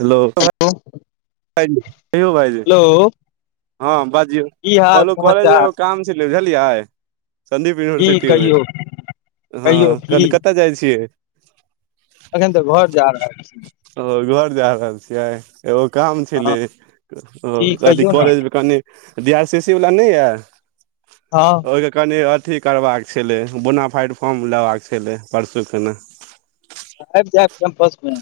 Halos कहिौ भाइजी hello हँ बाजियौ की हाल कहलू कॉलेज में समाचार एगो काम छलै बुझलियै। सन्दीप की यूनिवर्सिटी में कहियौ हाँ कहियौ की कल कताऽ जाइ छियै। एखन तऽ घर जा रहल छियै। ओ घर जा रहल छियै। एगो काम हँ छलै ओ की अथी कहियौ ने कॉलेज में कनि डी आर सी सी वला ने या। हाँ। ओहिके कनि अथी करबाक छलै बुनाफाइड फॉर्म लेबाक छलै परसू खूना। आएब जाएब कैम्पस में।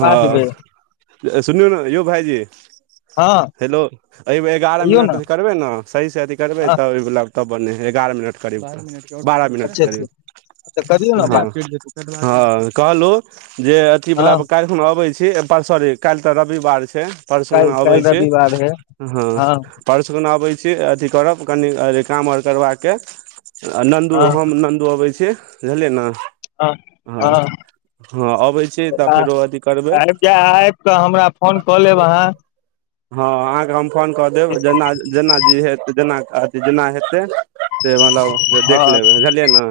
हाँ सुनियौं न यौं भइजी हँ हेलो ऐ में एगारह कहियौ मिनट ने कट करबै न सही से अथी करबै हँ तब ओला तब बने हइ एगारह मिनट करीब बारह मिनट। बारह मिनट अच्छे छै करबै तऽ करियौ [unintelligible] ने बात हं कहलु जे अथी हँ वला काल्ह खुन अबै छी एम्पल सॉरी काल तऽ रविवार छै परसु काल्हि अबै काल्हि छी रविवार है हाँ हँ परसु खुना अबै छी अथि करब कनि अ काम आओर करबाक यै आ नन्दू हँ हम नन्दु अबै छी बुझलियै न हँ हं हं अबै छी तब आ आएब जा आएब कऽ हमरा फोन कऽ लेब अहाँ हं अहाँ के हम फोन कऽ देब जेना जेना जे हेत जेना कहथे जेना हेतै से मतलब जे देख हँ लेबै बुझलियै न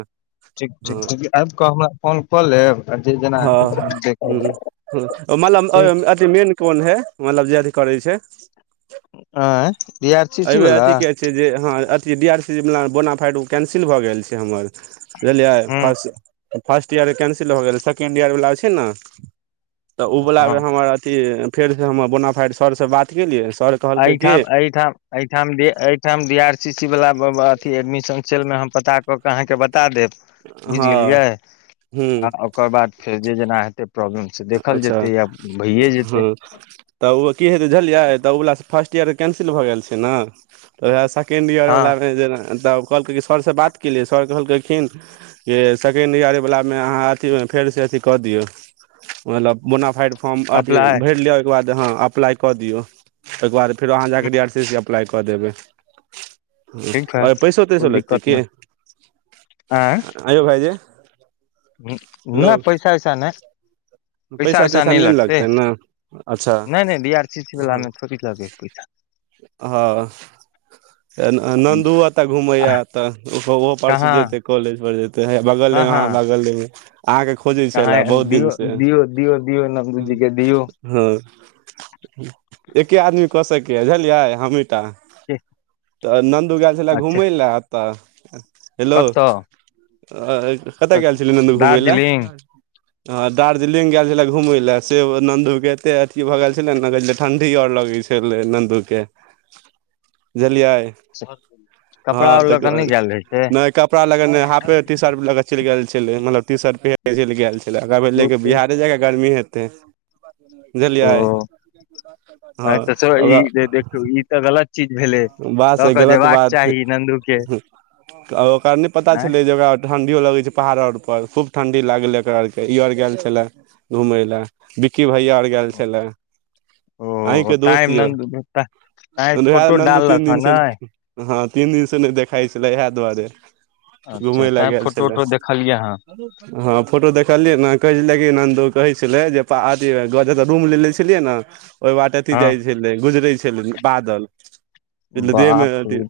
ठीक ठीक ठीक आएब कऽ हमरा फोन कऽ लेब आ जे जेनां हेतै से हम देख लेब हूँ मतम अ ठीक अथि मेन कोन हैय मतलब जे अथी करै छै एं ए आर सी सी वला से जे हाँ अथी डी आर सी वाला बोना फाइट ओ कैंसिल भऽ गेल छै हमर बुझलिये हूँ फस फर्स्ट ईयर कैंसिल भऽ गेलै सेकेण्ड ईयर वला छै न तऽ उ वला हँ मे हमर अथी फेर जे हमर बोना फाइट सर से बात केलियै सर कहलकै कि अहिठाम अहिठाम अहिठाम ए एहिठाम डी आर सी सी वला ब ब अथी एडमिशन चेलने हम पता कऽ के अहाँके बता देब बुइझ हँ गेलियै हूँ आ ओकर बाद फेर जे जेना हेतै प्रॉब्लम से देखल अच्छा जेतै या भइये जेतै [inaudible] तऽ उहो की हेतै बुझलियै तऽ ओवला फर्स्ट ईयर के कैंसिल भऽ गेल छै ने तऽ उएह सेकेंड हँ ईयरवला मे जेना तब कहलकै सर से बात केलियै सर कहलकेखिन कि सेकेण्ड ईयर वला मे अहाँ अथीमे फेर से अथी कऽ दियौ मतलब बोनाफाइड फॉर्म अथी अप्लाइ भैर लिया ओएके बाद अहाँ अप्लाइ कऽ दियौ ओएके बाद फेर अहाँ जा कऽ डी आर सी सी के अप्लाइ कऽ देबै ठीक है पैसो तैसो कोइ लेतै दिक्कत की नहि आय यौ भाइजी नय पैसा वैसा नय पैसा वैसा तैसा नय नहि ने लगतै ने अच्छा नय नय बी आर सी सी वाला मे थोड़ी लगै है पैसा हं नन्दु ओ तऽ घुमै हात तऽ ओहो परसू कहाँ जेतै कॉलेज पर जेतै हेए बगले ‌मे कहाँ अहाँ बगले मे आहाँ के खोजै कहाँ छला बहुत दिन दियौ से दियौ दियौ दियौ नन्दू जी के दियौ हूं एके आदमी कऽ सकैया बुझलियै हमीटा हे तऽ नन्दू गेऽल छलेऽ घुमय लेऽ अतऽ हेलो कतऽ अऽ कत गेऽल छलै नन्दु घुमै लए दार्जिलिंग हाँ दार् जलिंग गेल छलै घूमे लऽ से नन्दू के एते अथी भ गेऽल छलै न ठंडी आओर लगै छै गेल रहै नन्दू के बुझलियै कपड़ा हं आर लऽ तऽ कऽ नहि गेल रहै छै नय कपड़ा लऽ के नय हाफे टी शर्ट ला के चैल गेल छलै मतलब टी शर्ट पहिर के चेल गैल छलै अ बिहारे जेकाऽ गर्मी हेतई बुझलियै ओ हँ से तऽ ई देखियौ ई तऽ गलत चीज भेलै लक जेयबाक चाही नन्दू के त आब ओकरा नय पता आँय छलै जे ठंडियो लगे छै पहाड़ अर पर खूब ठंडी लागले एकरा आर केँ ई आर गेल छलै घूमय ले बिक्की भैया आर गेल छलै अही ओ केँ ताँय दोस्त यौ नन्दू [unintelligible] ताँय फोटो दु तीन डाललक हँ दिन से नहि हँ तीन दिन से नै देखाइ छलै इहे दुआरे अच्छा घुमय लै ताँय गैल फोटो छेलै उटो देखलियै हँ [inaudible] हँ फोटो देखलियै ने कहै छलै कि नन्दु कहै छलै जे ज अथि रूम ले ले छलियै ने ओय बाटे अथी जाय हँ छैले गुजरे छैले बादल देह में बाप अथी रे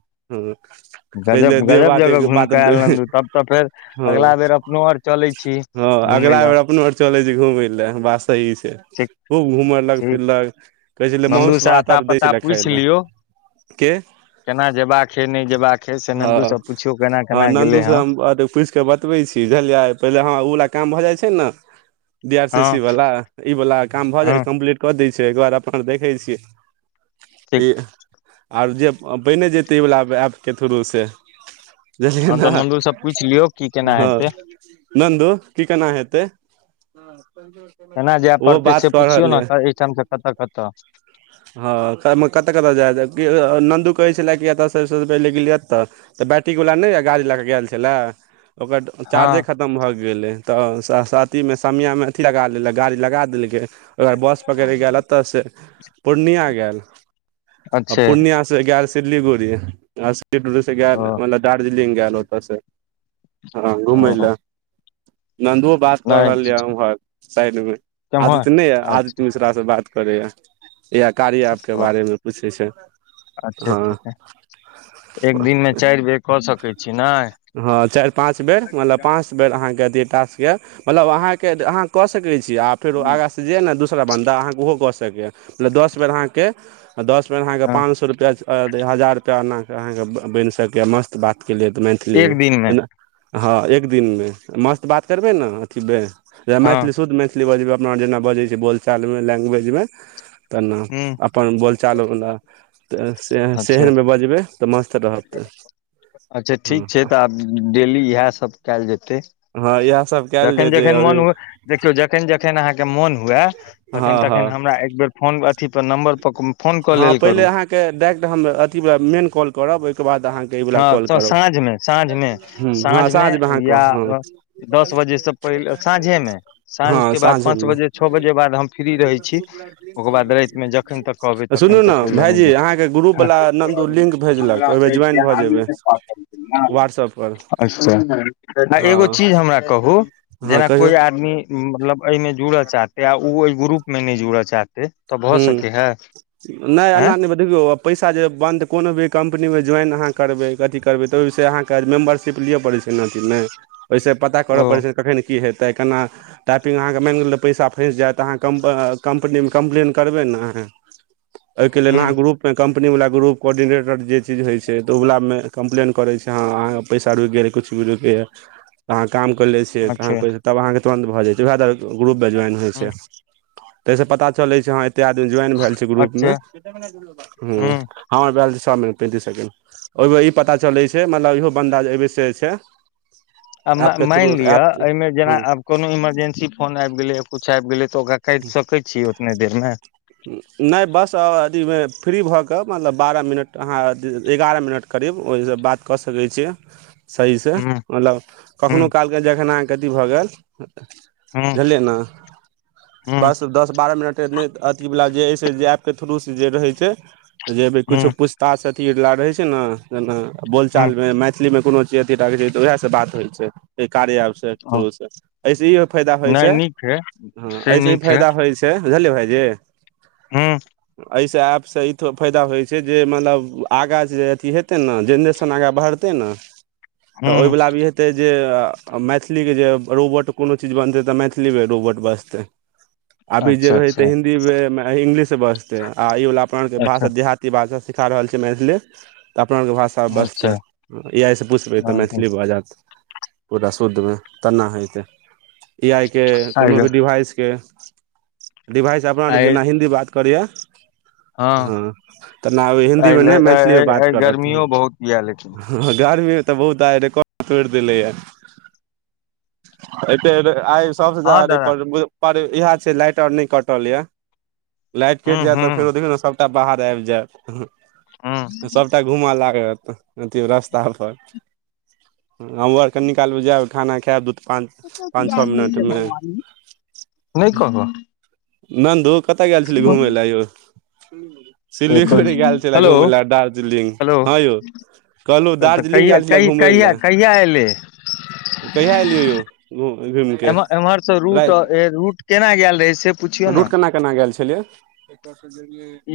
[inaudible] गजब देह गजब बाटे जगह घूम कऽ बादल आयल नन्दु तब तऽ फेर हँ अगला बेर अपनो अर चलै छी हँ घुमय अगला लए बेर अपनो और चलै छी घुमय लए बात सही छै ठीक खूब घुमलक ठीक फिरलक कहै छलै नन्दू माउस से भात अता आर दै पता छलै खाय पूछि लए लियौ के केना जेयबा कऽ हे नै जेयबाक हे से नन्दू से पुछियो केना केना गेलै है ओ तऽ पुछि कऽ बतबै छी बझलियै पहिले हमर उऽ वला काम भऽ जाइ छै न डी आर सी हँ सी वाला ई वाला काम भऽ जाइ हँ छै कम्प्लीट कऽ दै छै ओय कऽ बाद अपन देखै छियै ई ठीक [inaudible] आर जे बने जैते इ वला ऐप केँ थ्रू से बुझलियै हँ न तऽ नन्दूसँ पूछि लियौ की केना [inaudible] ह हेतै नन्दु की कना हेते [inaudible] केना जाय पड़तै से पुछियौ न एहिठामसँ कत कत हँ कतऽ कतऽ जाय नन्दू कहै छेला कि एतऽ सबसँ पहिले गेलियत एतऽ तऽ बैट्ररीक वला नै य गाड़ी लए कऽ गेल छलए ओकर चार्जे हँ ख तम भऽ गेलै तऽ सा साती में समियामे अथि लगा दयलै गाड़ी लगा देलकै ओई केँ बाद बस पकड़े कऽ गैल ओत से पूर्णिया गैल [inaudible] आ अच्छे पूर्णिया से गैल सिल्लीगुड़ी आ सिल्लीगुड़ी गैल ओ मतलब दार्जलिंग गैल ओत से [inaudible] हँ घुमै ओ लऽ नन्दुओ बात कर रहल नहि य उम्हर साइड में केम्हर आदित्य नै य आदित्य अच्छा मिश्रा से बात करे यऽ यैह कार्य एप केँ ओ बारे मे पूछे छै [inaudible] अच्छे हँ अच्छे एक दिन मे चारि बेर कऽ सकै छी नै [unintelligible] हँ चाइर पाँच बेर मतलब पँ बेल अहाँकेँ जे ट्रास्क यऽ मतलब अहाँकेँ अहाँ कऽ सकै छी आ फेर आगाँ स जे है नै दूसरा बन्दा अहाँकेँ ओहो कऽ सकैए मतलब दस बेर अहाँ केँ दस बेर अहाँ केँ हँ पाँच सै रुपया हजार रुपैआ एनाक अहाँकेँ बैन सकैए मस्त बात केँ लिए तऽ मैथिली एक दिन मे में हँ एक दिन मे मस्त बात करबै न अथि बे हँ मैथिली शुद्ध मैथिली मैथिली बजब अपना जेना बजे छै बोलचाल में लैंग्वेज में तना हूँ अपन बोलचाल वला तऽ से अच्छे सेहनमे बजबै तऽ मस्त रहत [inaudible] अच्छा ठीक छै तऽ आब डेली इएह सब कायल जेतै हँ इएह सब कयल जखन जेतै जखन मोन अभी हुए देखियौ जखन जखन अहाँ कऽ मोन हुए तखन हँ तखन हँ हमरा एक बेेर फोन अथी पर नम्बर पर फोन कऽ लेल करू केँ डायरेक्ट हम अथि वला मेन काॅल करब ओय केँ बाद आहाँ हँ साँझमे साँझमे ह हँ साँझमे अहाँके या हँ दस बजे से पहिले साँझेमे साँझ हँ केँ बाद पाँच साँझेमे बजे छ बजे बाद हम फ्री रहै छी ओकर बाद राइत मे ज जखन तक कहबै तखन सुनू ने तक ओएला नय भायजी दिक्कत अहाँके ग्रुपवला नन्दू लिंक भेजलक ओहिमे [inaudible] ज्वाइन भऽ जेबै [inaudible] व्हाट्सअप पर अच्छा [inaudible] आ एगो हँ चीज हमरा कहू हँ जेना कहियौ कोई आदमी मतलब एहिमे जुड़ऽ चाहतै आ उ ओ ओय ग्रुप मे नैह जुड़ऽ चाहतै हैय तब भसकै हेएऽ अैंय देखियो पैसा जे बन्द कोनो भी कम्पनी मे ज्वाइन आहाँ करबै कथी करबै तऽ ओय से आहाँ कैल मेंबरसिप लिय परैछैय न अथी मे पता करय ओ प छै कखन की हेत तऽ केना टाइपिंग अहाँके मैन गेल तऽ पैसा फैस जेऽत अहाँ कम्प- कम्पनी मे कम्प्लेन करबै न आहाँ एैय के लेल ह आहाँ ग्रूप कम्पनीवला ग्रुप कोर्डिनेटर जे चीज होइ छै तऽ ओला मे कम्प्लेन करै छैय आहाँ पैसा रुइक गेल एै कुछ भी रुक गेलअहाँ काम करले छी अच्छा [unintelligible] तब अहाँके तुरन्त भऽ जाइ छैय उएह द्वारे ग्रुप ज्वाइन होइ ह छैय तैय स पता चलै छैय ह एते आदमी ज्वाइन भेल छैय ग्रुप मे अच्छा हुँ ह हँ भए छैय छह मिनट पैंतीस सेकेण्ड ओहिमे ई पता चलै छै मतलब इहो बन्दा अएहिबे से छैय आ मै-मैनलिअ एहिमे जेना हूँ आब कोनो इमरजेंसी फोन अैब गेलै या कुछ अैब गेलै तऽ ओकरा कैट सकै छियै ओतने देर में नैह बस अथी फ्री भऽ कऽ मतलब बारह मिनट अहाँ य एगारह मिनट करीब ओहिस बात कऽ सकैय छी सही से हूँ मतलब हूँ कखनोउ कालके जखन अहाँके अथी भऽ गेल हूँ बुझलियै न हूँ बस दस बारह मिनट ऐने इवला जे ऐसे जे एप के थ्रू से जे रहैय छैय जेभी कुछो हूँ पुछ तास अथी लय रहे छै ने जेना हूँ बोलचाल मे मैथ असली मे कोनो चीज अतेटा तऽ उएह स बात होइ छैय एहि कार्य एप स ओ थ्रू स ऐस इहो फायदा होइय नहि छैय नीक है हँ से ऐसे इ नीक है फायदा होइ छैय तैय बुझलियै भायइ जी हूँ एैय स एप स ई त फायदा होइय छै जे मतलब आगा जे अथी हेतै ने जेनरेशन आगा बढ़तै ने तऽ ओयह हूँ वला अभी हेत तै जे मैथिलीके जे रोबोट कोनो चीज बनतै तऽ मैथिली मे रोबोट बजतै अभी जे अच्छा भैज तैयऽ अच्छा हिन्दी मे इंग्लिश में बजतै आ इ वला अपना ओर के अच्छा भाषा देहात की भाषा सिखा रहल छैय मैथिली त अपना और के भाषा तब अच्छा बचतै ए आइ स पुछबै तऽ मैथिली बाजत पूरा शुद्धमे तना हेैयतै ए आइ के आइ कोनो ग- भी डिवाइस के डिभाइस अपना आर आइ जेना हिन्दी बात करै या हँ तेना अब आइ हिन्दी मे ले- नैय आइ मैथिली मे आइ बात आइ करत ह गर्मियो बहुत यऽ लेकिन [unintelligible] गर्मी तऽ बहुत आय रेकॉर्ड तोयड़ देले या एैयबेर आइ सबसे हँ दादा ज्यादा [unintelligible] छै लाइट आर नैय कटल य लाइट कैट हूँ जेऽत हूँ तऽ फेरो देखियौ न सबटा बाहर अैब हूँ जेऽत सब तऽ घूमऽ लागत अथि रस्ता पर हम हू आब कनिकाल मे जाएब खाना खेऽब दू पान [inaudible] नैय कहल नन्दू कतऽ गेल छेलियै घुमय लए यौ सिलीगुरी गेल छलए हेलो घुमय लए आ दार्जिलिंग हेलो हं यौ कहलौ तऽ दार्जलिंग कहिया गेल छेलए कहि- घुमैय कहिया कहिया एलै लए कहिया एलियै यौ घूमके एम एम्हरसँ रूट रैत रूट केना गैल रहै से पु रूट केना केना गैल छलियै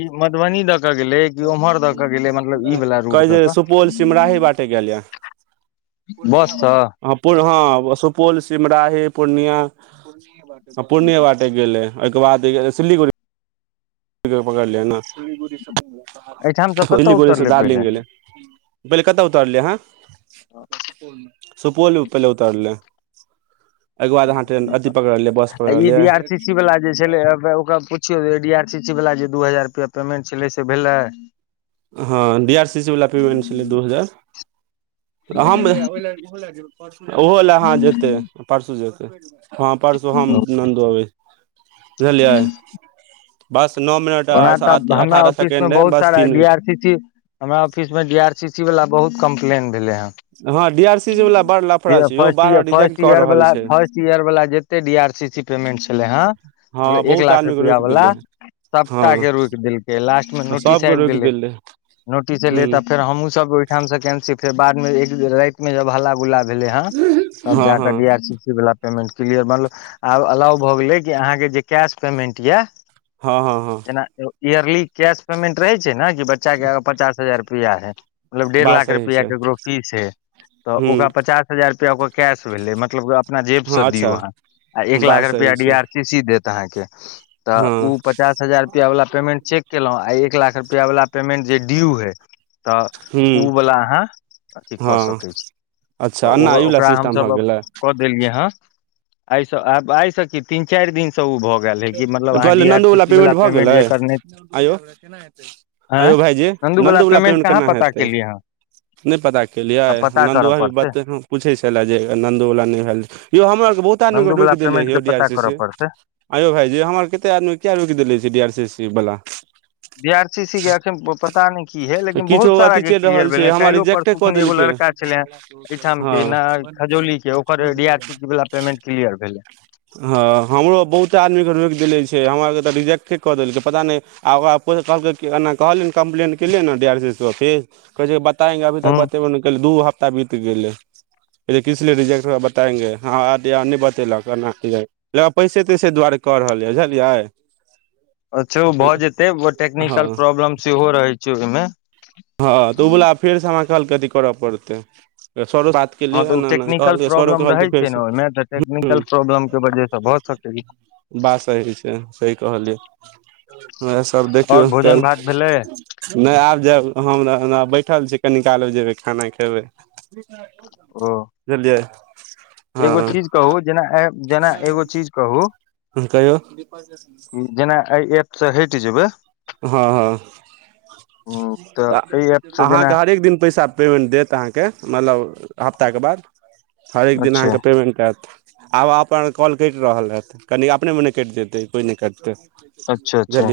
ई मधुबनी दऽ के गेलै कि उम्हर दऽ के गेलै मतलब ई वाला रूट कहै दऽ छै के सुपौल सिमराही बट तै गैल या बस स हँ ह सुपौल सिमराही पूर्णिया [unintelligible] पूर्णिये बाटे गेलै ओय केँ बाद सिल्लीगुड़ी [inaudible] केँ पकड़लियै ने एहिठाम से कतऽ [unintelligible] उतरले दार्जलिंग पहिले गेलै पहिले कतऽ उतरलेै है सुपौल म पहिले उतरलै यै केँ बाद अहाँ ट्रेन अथी पकड़लियै बस आ ई डी पकड़लियै आर सी सी वाला जे छलै है ओकरा पुछियौ डी आर सी सी वाला जे दू हजार रुपआ पेमेंट छलै से भेलै ह डी आर सी सी वाला पेमेंट छलै दू हजार [unintelligible] ओहो लए अहाँ जेतै परसू जेतै हाँ परसू हम नन्दो अबै बुझलिय [inaudible] बस नो मिनट ओना आ तऽ हमरा अठारह ऑफिस मे सेकेंड अए बहुत बस सारा तीन D minute R C C हमरा ऑफिस में डी आर सी सी वाला बहुत कम्प्लेन भेले हन [inaudible] हँ डी आर सी सी वला बड़ लफड़ा छै यौ फर्स्ट बार बार रिजेक्ट फर्स्ट कऽ इयर रहल वाला छै फर्स्ट इयर वाला जेत एते D R C C payment छलै हन हँ मतबल एक बहुत लाख आदमी के रुपया रोकि वाला देले हँ सबटा केँ रोक देलकै लास्ट में नोटिस सबके आइब रोकि गेलै देले नोटिस हूँ एलेै तऽ फेर हमहूँ सब काम से केन्सी फेर बाद मे एक राइत मे जब हल्ला गुल्ला भेले हन तब हँ जाके हँ डीर सी वला पेमेंट क्लियर मतलब आब अलाव भऽ गेलै कि अहाँकेँ जे कैश पेमेंट यऽ हँ हँ हँ इयरली कैश पेमेंट रहे छै न कि बच्चा केँ पचास हजार रुपया है मतलब डेढ़ बात लाख सही रुपैया छै केकरो फीस है तऽ ओकर हूँ पचास हजार रुपैया ओकर कैश भेलै मतलब कि अपना जेब से हँ अच्छा दियौ अहाँ आ एक लाख बात रुपया सही डी छै आर सी सी देत अहाँ केँ तऽ हँ ओ पचास हजार रुपैया वला पेमेंट चेक केलौं आ एक लाख रुपैया वला पेमेन्ट जे ड्यू हइ तऽ ओ हूँ वला अहाँ अथी कऽ हँ सकै छी तऽ अच्छा ओ एना अइवला ओकरा हम सिस्टम भऽ सब गेलै कऽ देलियै हन आइसँ आब आइसँ कि तीन चाइर दिन कहलियै नन्दूवला वला पेमेंट भऽ गेलै जे करने आयौ [inaudible] आँय आयौ भाईजी नन्दू नंदु वला पेमेंट पमेंट कहाँ केना पता हेतै केलियै हँ नै पता केलियै आ पता करऽ नन्दुआ पड़तै बात अखनो पूछै छला जे नंदूवला नै ऐल यौ हमर बहुत आदमी नन्दू केँ वला रोइक देने पेमेंट हे के य डी पता आर सी करऽ सी पड़तै आयौ भाईजी हमर कते आदमी किया रोक देने छियै डी आर सी सी वाला। डी आर सी सी के अखन पता नै की हे लेकिन किछो बहुत सारा अथी के चलि क्लियर रहल भेले छै ह हमरा काइलों रिजेक्टे परसो कऽ खिन एगो देलकै लड़का। छले एहिठाम हँ केँ न खजौली केँ ओकर डी आर सी वाला पेमेंट क्लियर भेले। ह हमरो आ बहुत। आदमी केँ रोइक देने छै हमरा आर केँ तऽ रिजेक्टे कऽ देलकै पता नै आ ओकरा कहलेक। एना कहलियन कम्पलेन कलिये न D R C C office कहै छै बताएंगे अभी तक हूँ बतेबो ने कै दू हफ्ता बीत गेलै। किसलिए रिजेक्ट हुआ बताएंगे हाँ न बतेलक पैसे तै। तै दुआरे कऽ रहल यै बुझलियै। अच्छा ओ भऽ जेतै ओ हँ टेक्निकल प्रॉब्लम सेहो रहैत छै ओहिमें। हँ तऽ ओ वला फेर से हमरा कहलकै कर पड़ते स केलियै हँ तऽ ओ अना अना टेक्निकल कहलियै सरो प्रॉब्लम कहलियै रहै फेर छै ने से ओहिमे तऽ हूं। टेक्निकल प्रॉब्लम के वजह से भऽ सकै बात सही छै सही कहलियै उएह सब आओर देखियौ भोजन भात भेलै काल्हि। नै आब जाएब हम बैठल छी कनी काल मे जेबै खाना खेबै। ओ बुझलियाय एगो चीज कहूं जेना अइ जेना एगो चीज कहूं। कहियौ जेना एहि ऐप सँ हटि जेबै। हाँ हाँ तऽ त एहि एप से जेना अहाँके हरेक दिन पैसा। पेमेन्ट देत अहाँके मतलब हफ्ताके बाद हरेक दिन अच्छा अहाँके पेमेन्ट पाएत आब अपन कॉल कैट रहल हें त कनि अपने मोने कैट जेतै, कोइ नै कटतै। अच्छा-अच्छा।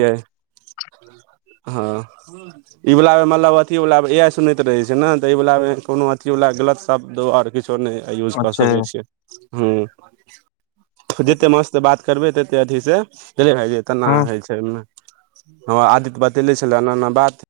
हां। ई वला मे मलब अथी मे वला ए आई सुनैत रहै छै न त अई वला मे कोनो अथी वला गलत स तब दो आर किछो नैय यूज क अच्छा सकै छीयै, हुं जेतै मास ते बाद करबैत हेते अथी सेे तै भायजी तै ना हय छै ओय मे हँ आदित्य बतेेले छला एना-एना बात